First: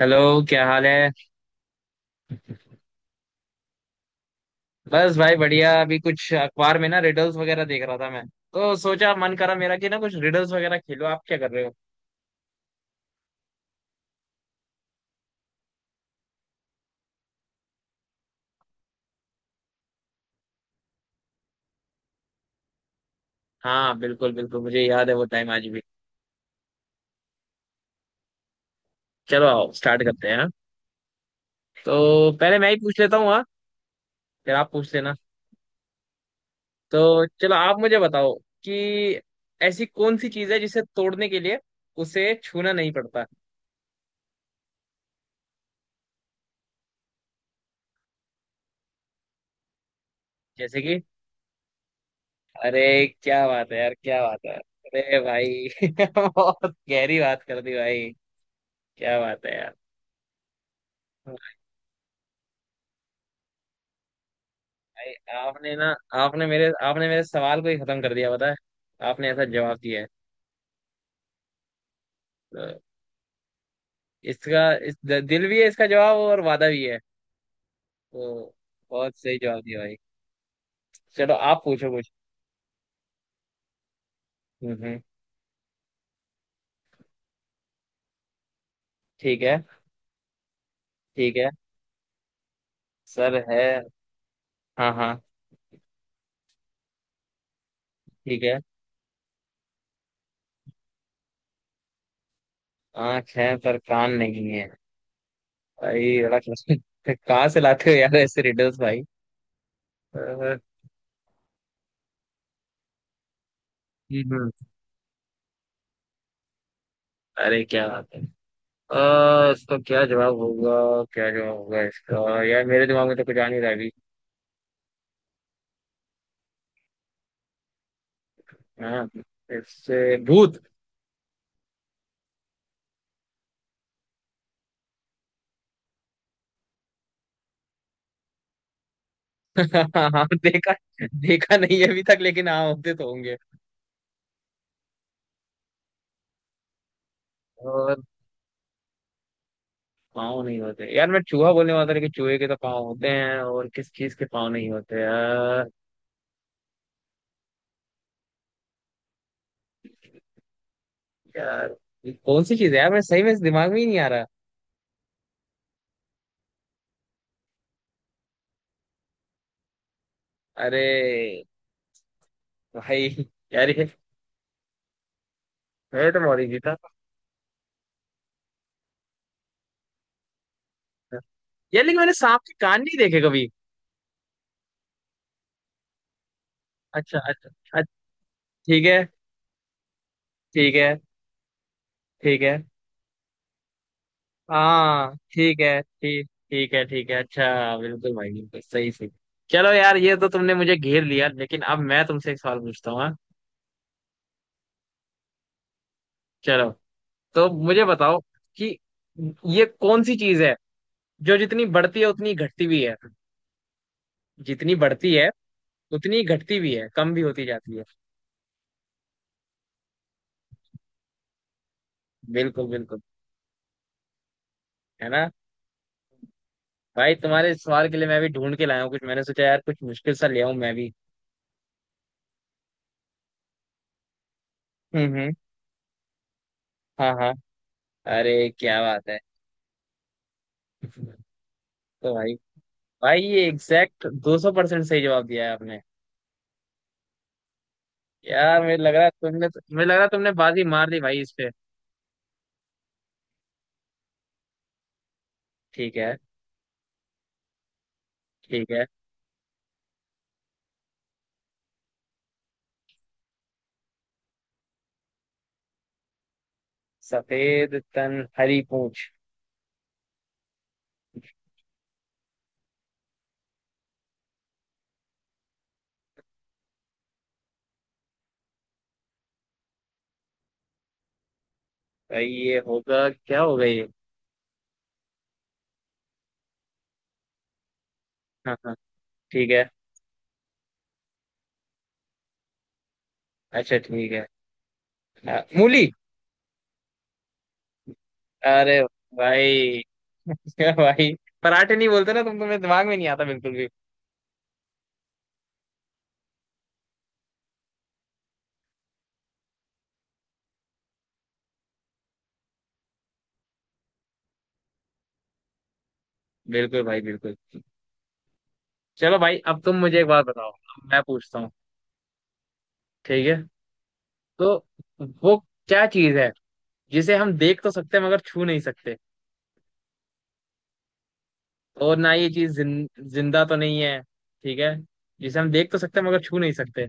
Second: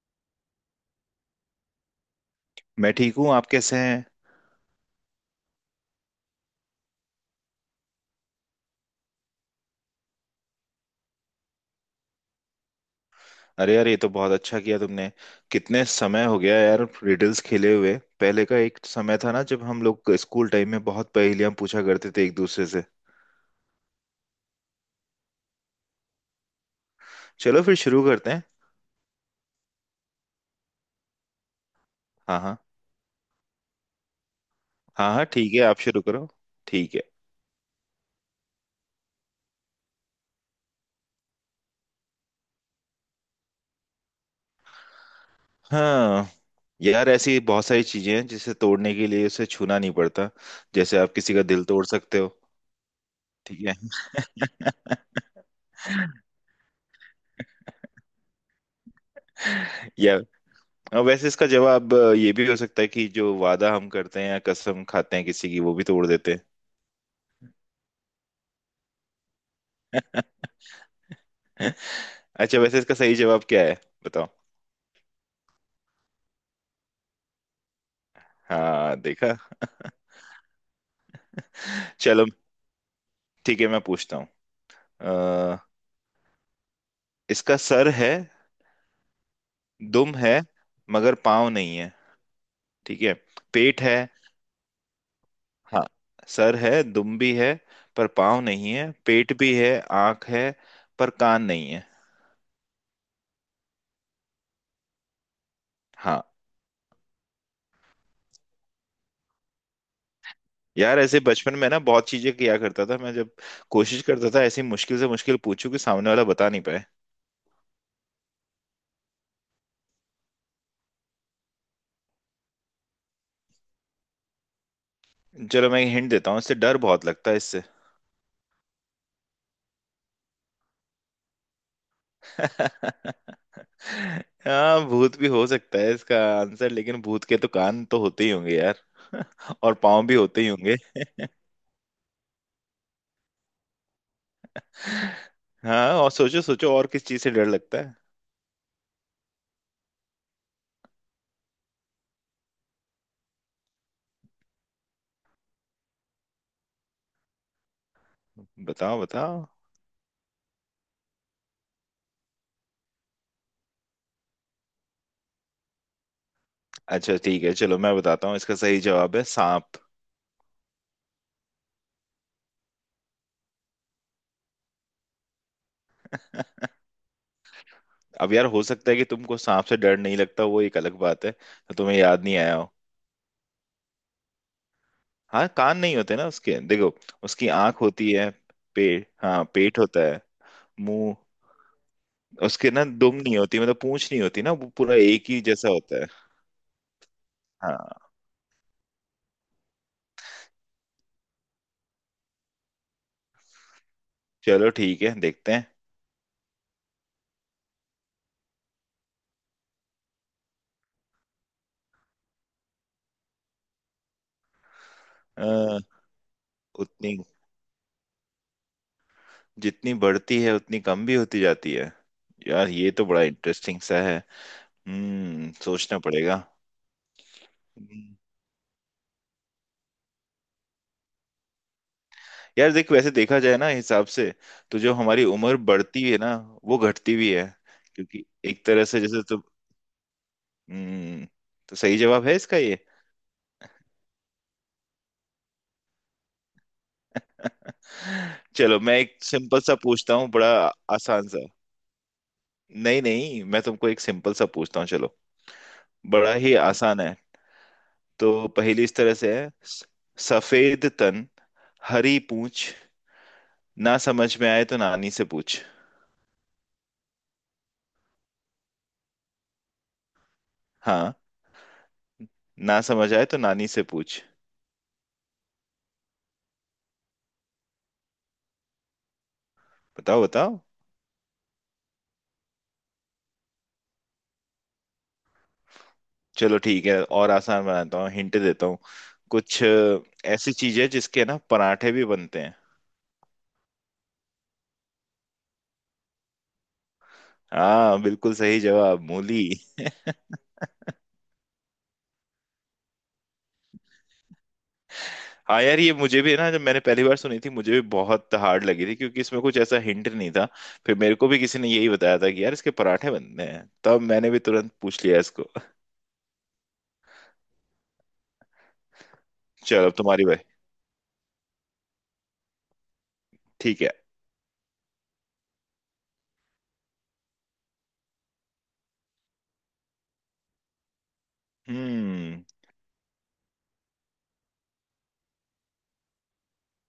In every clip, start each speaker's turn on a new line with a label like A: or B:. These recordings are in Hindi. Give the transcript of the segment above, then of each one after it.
A: हेलो। क्या हाल है?
B: मैं ठीक हूँ। आप कैसे हैं?
A: बस भाई बढ़िया, अभी कुछ अखबार में ना रिडल्स वगैरह देख रहा था मैं, तो सोचा मन करा मेरा कि ना कुछ रिडल्स वगैरह खेलो। आप क्या कर रहे हो?
B: अरे यार, ये तो बहुत अच्छा किया तुमने। कितने समय हो गया यार रिडल्स खेले हुए। पहले का एक समय था ना, जब हम लोग स्कूल टाइम में बहुत पहेलियां पूछा करते थे एक दूसरे से।
A: हाँ बिल्कुल बिल्कुल मुझे याद है वो टाइम आज भी।
B: चलो फिर शुरू करते हैं।
A: चलो आओ स्टार्ट करते हैं। हाँ, तो
B: हाँ हाँ।
A: पहले मैं ही पूछ लेता हूँ। हाँ, फिर आप पूछ
B: हाँ
A: लेना।
B: हाँ ठीक है, आप शुरू करो। ठीक है।
A: तो चलो आप मुझे बताओ कि ऐसी कौन सी चीज है जिसे तोड़ने के लिए उसे छूना नहीं पड़ता?
B: हाँ यार, ऐसी बहुत सारी चीजें हैं जिसे तोड़ने के लिए उसे छूना नहीं पड़ता।
A: जैसे
B: जैसे
A: कि?
B: आप किसी का दिल तोड़ सकते हो।
A: अरे क्या
B: ठीक
A: बात
B: है।
A: है यार, क्या बात है, अरे भाई बहुत गहरी बात कर दी भाई। क्या बात है यार।
B: या। हाँ, वैसे इसका जवाब ये भी हो सकता है कि जो वादा हम करते हैं या कसम
A: भाई,
B: खाते हैं किसी की, वो
A: आपने
B: भी
A: ना,
B: तोड़ देते हैं।
A: आपने मेरे सवाल को ही खत्म कर दिया पता है। आपने ऐसा जवाब दिया है।
B: अच्छा, वैसे
A: तो
B: इसका सही जवाब क्या है? बताओ।
A: इसका, इस दिल भी है इसका जवाब और वादा भी है तो।
B: हाँ
A: बहुत
B: देखा।
A: सही जवाब दिया भाई। चलो आप पूछो कुछ।
B: चलो ठीक है, मैं पूछता हूँ।
A: हम्म हम्म,
B: अ, इसका सर है,
A: ठीक है।
B: दुम है, मगर
A: ठीक है।
B: पाँव नहीं है। ठीक है।
A: सर है।
B: पेट है।
A: हाँ हाँ,
B: हाँ, सर है, दुम भी है, पर पाँव
A: ठीक है।
B: नहीं है, पेट भी है। आँख है पर कान नहीं है।
A: आँख है पर कान नहीं है। भाई
B: हाँ
A: बड़ा क्वेश्चन। कहाँ से लाते हो यार ऐसे रिडल्स भाई। हम्म।
B: यार, ऐसे बचपन में ना बहुत चीजें किया करता था मैं, जब कोशिश करता
A: हम्म,
B: था ऐसी मुश्किल से मुश्किल पूछूं कि सामने वाला बता नहीं पाए।
A: अरे क्या बात है। इसका क्या जवाब होगा, क्या जवाब होगा इसका? यार मेरे दिमाग में तो कुछ आ नहीं रहा है।
B: चलो मैं हिंट देता हूँ, इससे डर बहुत लगता है इससे।
A: हाँ, इससे भूत?
B: हाँ, भूत भी हो सकता है इसका आंसर, लेकिन भूत के तो कान तो होते ही होंगे यार। और पाँव भी
A: हाँ
B: होते ही
A: देखा,
B: होंगे।
A: देखा नहीं है अभी तक लेकिन हाँ होते तो होंगे।
B: हाँ, और सोचो सोचो, और किस चीज से डर लगता है?
A: और पाँव नहीं होते यार, मैं चूहा बोलने वाला था लेकिन चूहे के तो पाँव होते हैं। और किस चीज के पाँव नहीं होते यार?
B: बताओ बताओ।
A: यार, ये कौन सी चीज है यार, मैं सही में इस दिमाग में ही नहीं आ रहा।
B: अच्छा ठीक है, चलो मैं बताता हूँ, इसका सही जवाब है सांप।
A: अरे भाई! यार ये, मैं तो बहुत इजी था।
B: अब यार हो सकता है कि तुमको सांप से डर नहीं लगता, वो एक अलग बात है तो
A: यार
B: तुम्हें
A: लेकिन मैंने
B: याद नहीं
A: सांप के
B: आया हो।
A: कान नहीं देखे कभी।
B: हाँ, कान नहीं होते ना उसके, देखो।
A: अच्छा अच्छा
B: उसकी
A: अच्छा।
B: आंख होती है।
A: ठीक है।
B: पेट, हाँ पेट होता है।
A: ठीक है।
B: मुंह।
A: ठीक है।
B: उसके ना दुम नहीं होती, मतलब पूंछ नहीं होती ना, वो पूरा
A: हाँ
B: एक ही
A: ठीक
B: जैसा
A: है
B: होता है।
A: ठीक, ठीक है अच्छा।
B: हाँ।
A: बिल्कुल भाई बिल्कुल सही सही। चलो यार, ये तो तुमने मुझे घेर लिया, लेकिन अब मैं तुमसे एक सवाल पूछता हूँ, हाँ?
B: चलो ठीक है, देखते हैं।
A: चलो। तो मुझे बताओ कि ये कौन सी चीज है जो जितनी बढ़ती है उतनी घटती भी है। जितनी बढ़ती है
B: अ,
A: उतनी घटती भी है, कम
B: उतनी,
A: भी होती जाती है।
B: जितनी बढ़ती है उतनी कम भी होती जाती है।
A: बिल्कुल
B: यार ये
A: बिल्कुल।
B: तो बड़ा इंटरेस्टिंग सा है।
A: है ना?
B: हम्म, सोचना पड़ेगा।
A: भाई तुम्हारे इस सवाल के लिए
B: हम्म।
A: मैं भी ढूंढ के लाया हूँ कुछ, मैंने सोचा यार कुछ मुश्किल सा ले आऊं मैं भी।
B: यार देख, वैसे देखा जाए ना हिसाब से, तो जो हमारी
A: हम्म।
B: उम्र बढ़ती है ना, वो
A: हाँ
B: घटती
A: हाँ।
B: भी है। क्योंकि
A: अरे
B: एक
A: क्या
B: तरह से
A: बात है।
B: जैसे तो, हम्म, तो सही
A: तो
B: जवाब
A: भाई,
B: है इसका ये।
A: भाई ये एग्जैक्ट 200% सही जवाब दिया है आपने। यार मुझे
B: चलो
A: लग
B: मैं
A: रहा है
B: एक
A: तुमने
B: सिंपल सा
A: मुझे लग रहा है
B: पूछता हूँ,
A: तुमने
B: बड़ा
A: बाजी मार दी भाई
B: आसान
A: इस
B: सा।
A: पे।
B: नहीं नहीं, मैं तुमको एक सिंपल सा पूछता हूँ, चलो।
A: ठीक है।
B: बड़ा ही आसान है। तो
A: ठीक है।
B: पहेली इस तरह से है। सफेद तन, हरी पूछ, ना समझ में आए तो नानी से पूछ।
A: सफेद तन हरी पूंछ।
B: हाँ, ना समझ आए तो नानी से पूछ। बताओ बताओ।
A: भाई ये होगा, क्या होगा ये?
B: चलो ठीक है, और आसान बनाता हूँ, हिंट
A: हाँ
B: देता
A: हाँ।
B: हूँ।
A: ठीक
B: कुछ
A: है।
B: ऐसी चीज है जिसके ना पराठे भी बनते हैं।
A: अच्छा ठीक है। मूली।
B: हाँ बिल्कुल सही
A: अरे
B: जवाब, मूली।
A: भाई! भाई पराठे नहीं बोलते ना तुम्हें दिमाग में नहीं आता बिल्कुल भी।
B: हाँ यार, ये मुझे भी है ना, जब मैंने पहली बार सुनी थी मुझे भी बहुत हार्ड लगी थी, क्योंकि इसमें कुछ ऐसा हिंट नहीं था। फिर मेरे को भी किसी ने यही बताया था कि यार इसके पराठे बनते हैं, तब मैंने भी तुरंत पूछ लिया इसको।
A: बिल्कुल भाई बिल्कुल। चलो भाई अब तुम
B: चलो अब
A: मुझे एक बात
B: तुम्हारी बारी।
A: बताओ, अब मैं पूछता हूँ। ठीक है।
B: ठीक है।
A: तो वो क्या चीज है जिसे हम देख तो सकते हैं मगर छू नहीं सकते, और ना ये
B: हम्म।
A: चीज जिंदा तो नहीं है। ठीक है। जिसे हम देख तो सकते हैं मगर छू नहीं सकते।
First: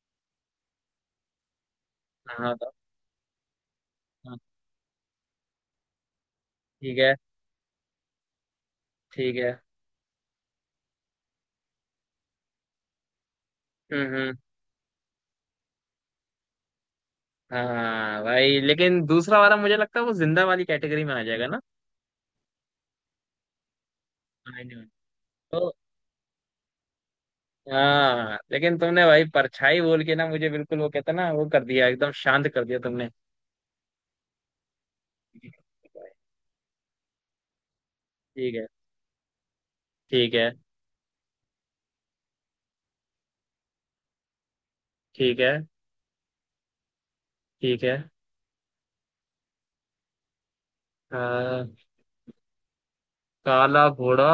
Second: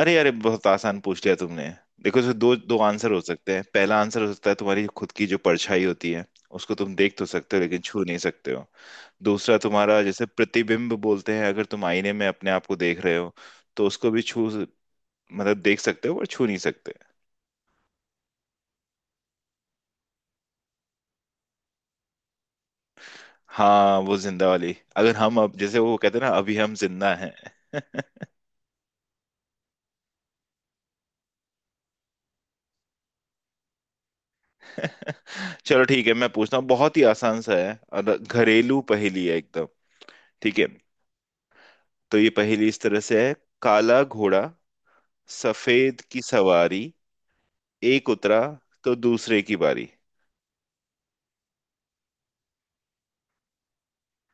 B: अरे अरे, बहुत आसान पूछ लिया तुमने। देखो, इसमें
A: हाँ
B: दो
A: तो।
B: दो आंसर हो सकते हैं। पहला आंसर हो
A: हाँ,
B: सकता है तुम्हारी खुद की जो परछाई होती है, उसको तुम
A: ठीक है।
B: देख तो सकते हो लेकिन छू नहीं सकते हो।
A: ठीक है।
B: दूसरा, तुम्हारा जैसे प्रतिबिंब बोलते हैं, अगर तुम आईने में अपने आप को देख रहे हो, तो उसको भी
A: हम्म।
B: छू, मतलब देख सकते हो पर छू नहीं सकते।
A: हाँ भाई, लेकिन दूसरा वाला मुझे लगता है वो जिंदा वाली कैटेगरी में आ जाएगा ना।
B: हाँ, वो जिंदा
A: हाँ,
B: वाली,
A: नहीं,
B: अगर हम अब
A: तो।
B: जैसे वो कहते हैं ना, अभी हम जिंदा हैं।
A: हाँ लेकिन तुमने भाई परछाई बोल के ना मुझे बिल्कुल वो कहते हैं ना, वो कर दिया, एकदम शांत कर दिया तुमने। ठीक है।
B: चलो ठीक है, मैं पूछता हूँ, बहुत ही आसान सा है और
A: ठीक है।
B: घरेलू पहेली है एकदम। ठीक है। तो ये पहेली इस तरह से है। काला घोड़ा,
A: ठीक है।
B: सफेद की सवारी,
A: ठीक है।
B: एक उतरा तो दूसरे की बारी।
A: हाँ, काला घोड़ा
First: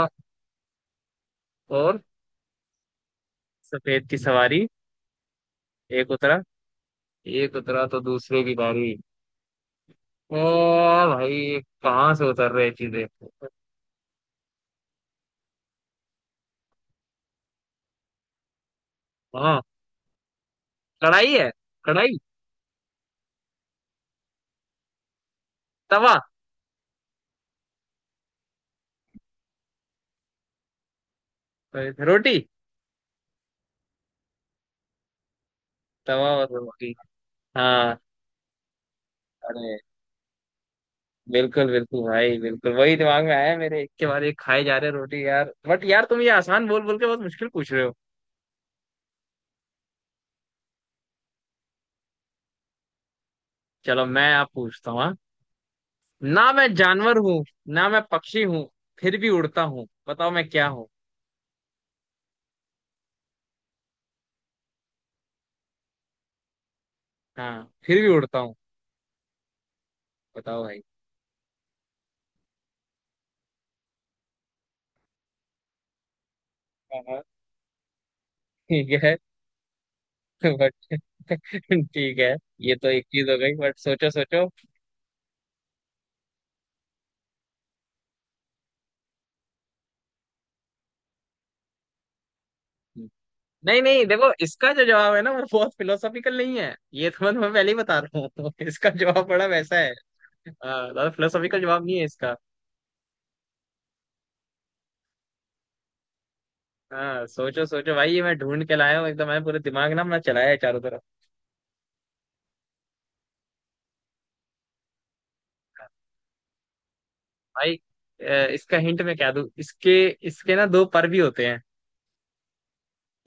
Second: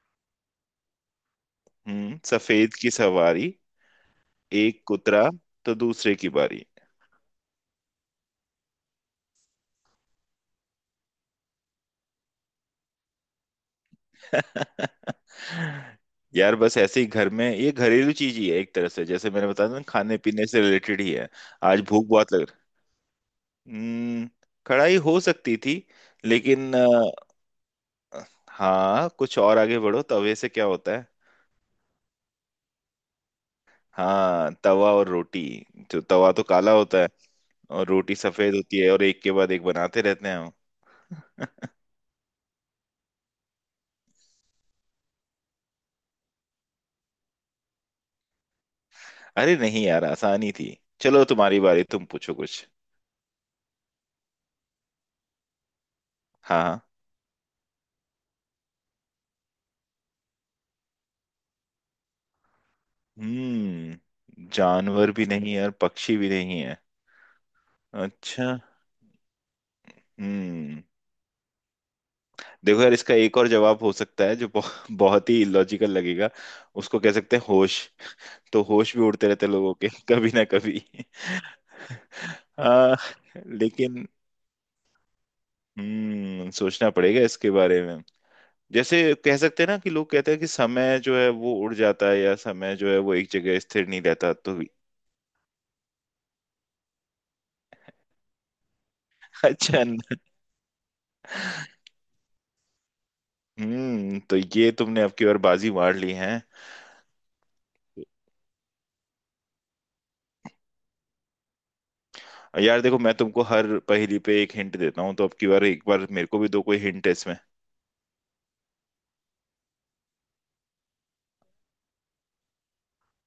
A: और,
B: हम्म, सफेद की सवारी,
A: सफेद की सवारी।
B: एक उतरा तो
A: एक
B: दूसरे की
A: उतरा।
B: बारी।
A: एक उतरा तो दूसरे की बारी। ओ भाई, कहाँ से उतर रहे हैं चीजें?
B: यार, बस ऐसे ही घर में, ये घरेलू चीज ही है एक तरह से। जैसे मैंने
A: हाँ,
B: बताया था ना, खाने पीने से रिलेटेड ही है।
A: कढ़ाई है?
B: आज भूख
A: कढ़ाई।
B: बहुत लग रही। हम्म, कढ़ाई हो सकती थी,
A: तवा।
B: लेकिन हाँ कुछ और आगे बढ़ो, तवे से क्या होता है?
A: रोटी।
B: हाँ, तवा और रोटी। जो
A: तवा
B: तवा तो
A: और
B: काला
A: रोटी।
B: होता है, और
A: हाँ।
B: रोटी सफेद होती है, और एक के बाद एक
A: अरे
B: बनाते रहते हैं हम।
A: बिल्कुल बिल्कुल भाई बिल्कुल, वही दिमाग में आया मेरे, एक के बाद एक खाए जा रहे रोटी। यार बट, यार तुम ये आसान बोल बोल के बहुत मुश्किल पूछ रहे हो।
B: अरे नहीं यार, आसानी थी। चलो तुम्हारी बारी, तुम पूछो कुछ।
A: चलो मैं आप पूछता हूँ, हाँ? ना
B: हाँ
A: मैं
B: हाँ।
A: जानवर हूँ, ना मैं पक्षी हूँ, फिर भी उड़ता हूँ, बताओ मैं क्या हूँ?
B: हम्म, जानवर भी नहीं है और पक्षी भी नहीं है।
A: हाँ फिर भी उड़ता
B: अच्छा।
A: हूँ। बताओ भाई।
B: हम्म। देखो यार, इसका एक और जवाब हो सकता है जो बहुत बहुत ही लॉजिकल लगेगा। उसको
A: हाँ,
B: कह
A: हाँ।
B: सकते हैं होश। तो
A: ठीक
B: होश भी
A: है।
B: उड़ते रहते हैं लोगों के कभी ना
A: बट
B: कभी।
A: ठीक है। ये तो
B: आ,
A: एक चीज हो गई बट
B: लेकिन
A: सोचो सोचो।
B: हम्म, सोचना पड़ेगा इसके बारे में। जैसे कह सकते हैं ना कि लोग कहते हैं कि समय जो है वो उड़ जाता है, या समय जो है वो एक जगह
A: नहीं
B: स्थिर नहीं
A: नहीं, देखो
B: रहता, तो भी।
A: इसका जो जवाब है ना वो बहुत फिलोसॉफिकल नहीं है, ये तो मैं तुम्हें पहले ही बता रहा हूँ इसका जवाब बड़ा वैसा
B: अच्छा।
A: है। हाँ, ज्यादा फिलोसॉफिकल जवाब नहीं है इसका।
B: हम्म, तो ये तुमने अब की बार बाजी मार ली है।
A: हाँ सोचो सोचो भाई, ये मैं ढूंढ के लाया हूँ एकदम, मैंने पूरे दिमाग ना अपना चलाया है चारों तरफ।
B: यार देखो, मैं तुमको हर पहेली पे एक हिंट देता हूँ, तो अब की बार एक बार मेरे को भी दो, कोई हिंट है इसमें?
A: भाई इसका हिंट मैं क्या दूँ, इसके इसके ना दो पर भी होते हैं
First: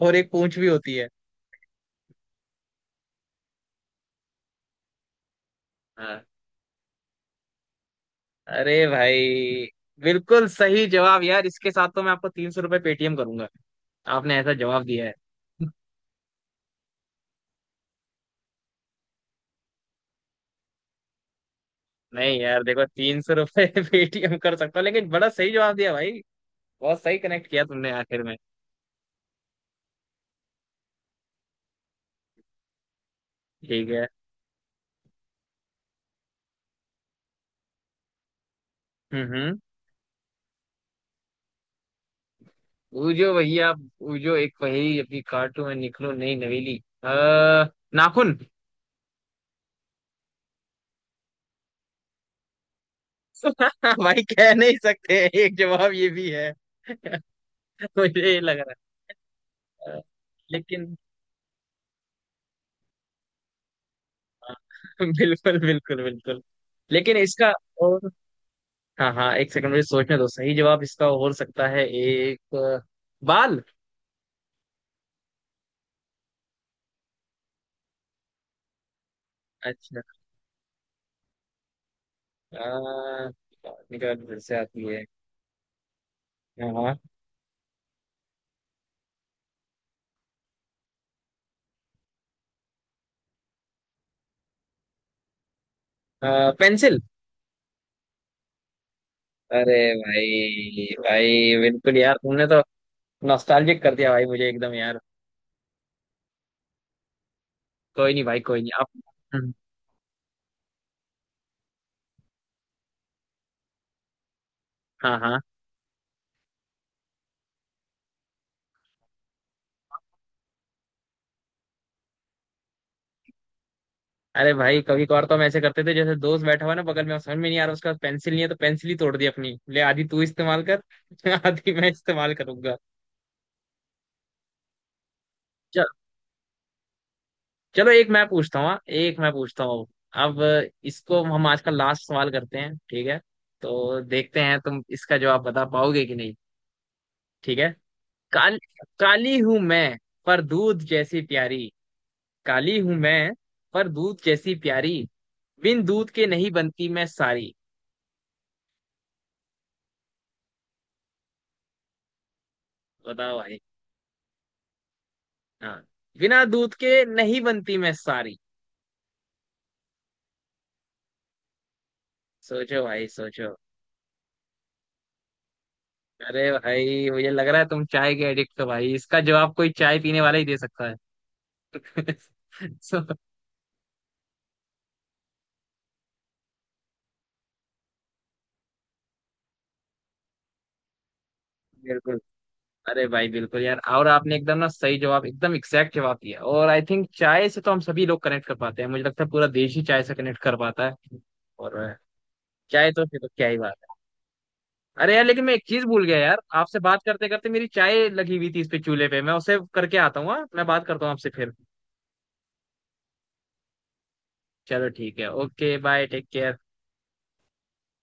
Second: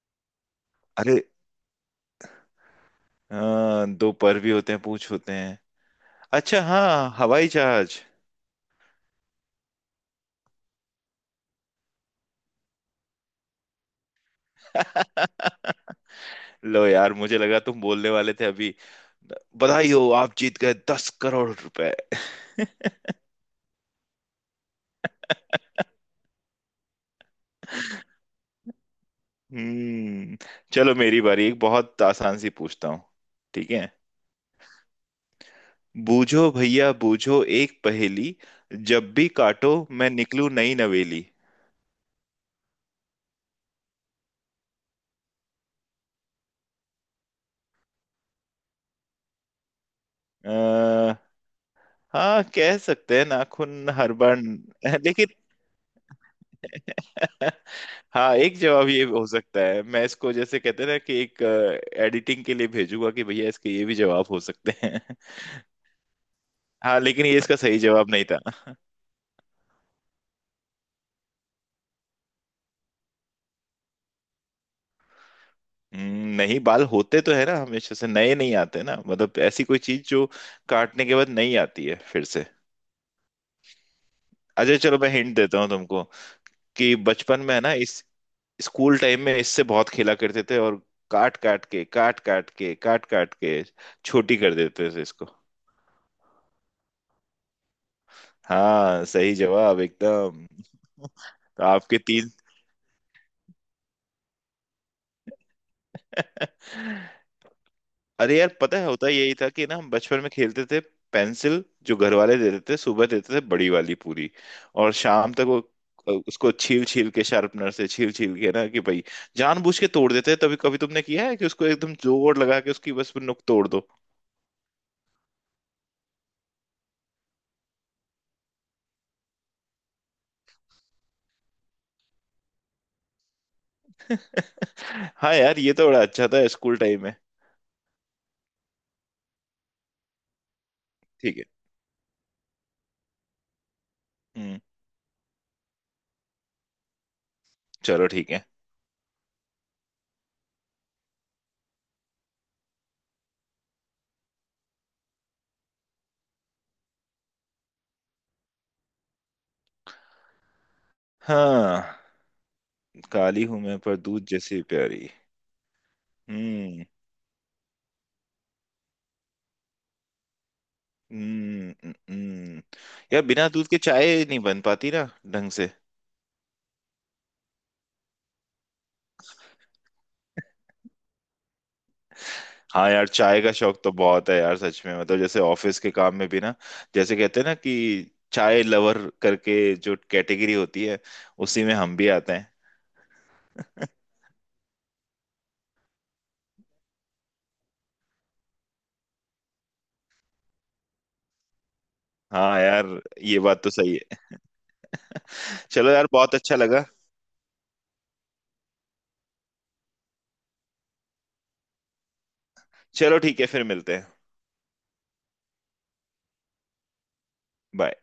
A: और एक पूंछ भी होती है।
B: अरे, दो पर भी होते हैं, पूछ होते हैं?
A: हाँ।
B: अच्छा, हाँ, हवाई जहाज।
A: अरे भाई बिल्कुल सही जवाब यार, इसके साथ तो मैं आपको ₹300 पेटीएम करूंगा। आपने ऐसा जवाब दिया है।
B: लो यार, मुझे लगा तुम बोलने वाले थे अभी, बधाई हो आप जीत गए 10 करोड़ रुपए।
A: नहीं यार देखो ₹300 पेटीएम कर सकता हूँ लेकिन बड़ा सही जवाब दिया भाई। बहुत सही कनेक्ट किया तुमने आखिर में।
B: हम्म। चलो मेरी बारी, एक बहुत आसान सी पूछता हूँ। ठीक है।
A: ठीक है।
B: बूझो भैया बूझो एक पहेली, जब भी
A: हम्म।
B: काटो मैं निकलूं नई नवेली।
A: बूझो भैया बूझो एक पहेली, अपनी काटू में निकलो नई नवेली। अः नाखून।
B: अह, हाँ कह सकते हैं नाखून हर
A: भाई
B: बार
A: कह नहीं सकते,
B: लेकिन।
A: एक जवाब ये भी है, मुझे
B: हाँ,
A: ये
B: एक
A: लग रहा
B: जवाब ये हो सकता है,
A: है।
B: मैं इसको जैसे कहते
A: लेकिन।
B: हैं ना कि, एक एडिटिंग के लिए भेजूंगा कि भैया इसके ये भी जवाब हो
A: हाँ,
B: सकते हैं।
A: बिल्कुल बिल्कुल बिल्कुल।
B: हाँ
A: लेकिन
B: लेकिन ये
A: इसका,
B: इसका सही
A: और,
B: जवाब नहीं था।
A: हाँ हाँ एक सेकंड मुझे सोचने दो, सही जवाब इसका हो सकता है एक, बाल।
B: नहीं, बाल होते तो है ना, हमेशा से नए नहीं आते ना, मतलब ऐसी कोई
A: अच्छा।
B: चीज जो काटने के बाद नहीं आती है फिर से।
A: आ, निकल फिर से
B: अच्छा
A: आती
B: चलो,
A: है।
B: मैं हिंट देता हूँ तुमको कि
A: हाँ
B: बचपन में है ना, इस स्कूल टाइम में इससे बहुत खेला करते थे, और काट काट के काट काट के काट काट के छोटी कर देते थे इसको।
A: हाँ पेंसिल।
B: हाँ, सही
A: अरे
B: जवाब एकदम।
A: भाई, भाई
B: तो
A: बिल्कुल
B: आपके
A: यार
B: तीन।
A: तुमने तो नॉस्टैल्जिक कर दिया भाई मुझे एकदम यार। कोई नहीं
B: अरे
A: भाई
B: यार,
A: कोई नहीं
B: पता है
A: आप।
B: होता यही था
A: हम्म,
B: कि ना हम बचपन में खेलते थे, पेंसिल जो घर वाले देते थे, सुबह देते थे बड़ी वाली पूरी, और
A: हाँ
B: शाम
A: हाँ।
B: तक वो, उसको छील छील के शार्पनर से छील छील के ना, कि भाई जानबूझ के तोड़ देते हैं। तभी कभी तुमने किया है कि उसको एकदम जोर लगा के उसकी बस नुक तोड़ दो?
A: अरे भाई कभी कभार तो हम ऐसे करते थे, जैसे दोस्त बैठा हुआ है ना बगल में, अब समझ में नहीं आ रहा, उसके पास पेंसिल नहीं है तो पेंसिल ही तोड़ दी अपनी, ले आधी तू इस्तेमाल कर आधी मैं इस्तेमाल करूंगा।
B: हाँ यार, ये तो बड़ा अच्छा था स्कूल टाइम में।
A: चलो एक मैं पूछता हूँ, हाँ, एक मैं पूछता हूँ। अब इसको
B: ठीक है।
A: हम आज का लास्ट सवाल करते हैं, ठीक है। तो देखते हैं
B: हम्म।
A: तुम इसका जवाब बता पाओगे कि नहीं। ठीक है।
B: चलो ठीक है।
A: काल काली हूं मैं पर दूध जैसी प्यारी, काली हूं मैं पर दूध जैसी प्यारी, बिन दूध के नहीं बनती मैं सारी।
B: हाँ।
A: बताओ
B: काली
A: भाई।
B: हूं मैं, पर दूध जैसी प्यारी।
A: हाँ, बिना दूध
B: हम्म
A: के नहीं बनती मैं सारी।
B: हम्म,
A: सोचो भाई
B: यार
A: सोचो।
B: बिना दूध के चाय नहीं बन पाती ना ढंग से।
A: अरे भाई मुझे लग रहा है तुम चाय के एडिक्ट हो भाई, इसका जवाब कोई चाय पीने वाला ही दे सकता है।
B: हाँ
A: So,
B: यार, चाय का शौक तो बहुत है यार सच में। मतलब जैसे ऑफिस के काम में भी ना, जैसे कहते हैं ना कि चाय लवर करके जो कैटेगरी होती है, उसी में हम भी
A: बिल्कुल।
B: आते हैं।
A: अरे भाई बिल्कुल यार, और आपने एकदम ना सही जवाब, एकदम एग्जैक्ट जवाब दिया, और आई थिंक चाय से तो हम सभी लोग कनेक्ट कर पाते हैं, मुझे लगता है पूरा देश ही चाय से कनेक्ट कर पाता है। और
B: हाँ यार,
A: चाय तो फिर तो
B: ये
A: क्या ही
B: बात तो
A: बात
B: सही है।
A: है। अरे यार लेकिन मैं एक चीज
B: चलो
A: भूल
B: यार,
A: गया
B: बहुत
A: यार,
B: अच्छा
A: आपसे
B: लगा।
A: बात करते करते मेरी चाय लगी हुई थी इस पे, चूल्हे पे, मैं उसे करके आता हूँ, हाँ? मैं बात करता हूँ आपसे फिर।
B: चलो ठीक है, फिर मिलते हैं।
A: चलो ठीक है, okay bye, take care.
B: Bye.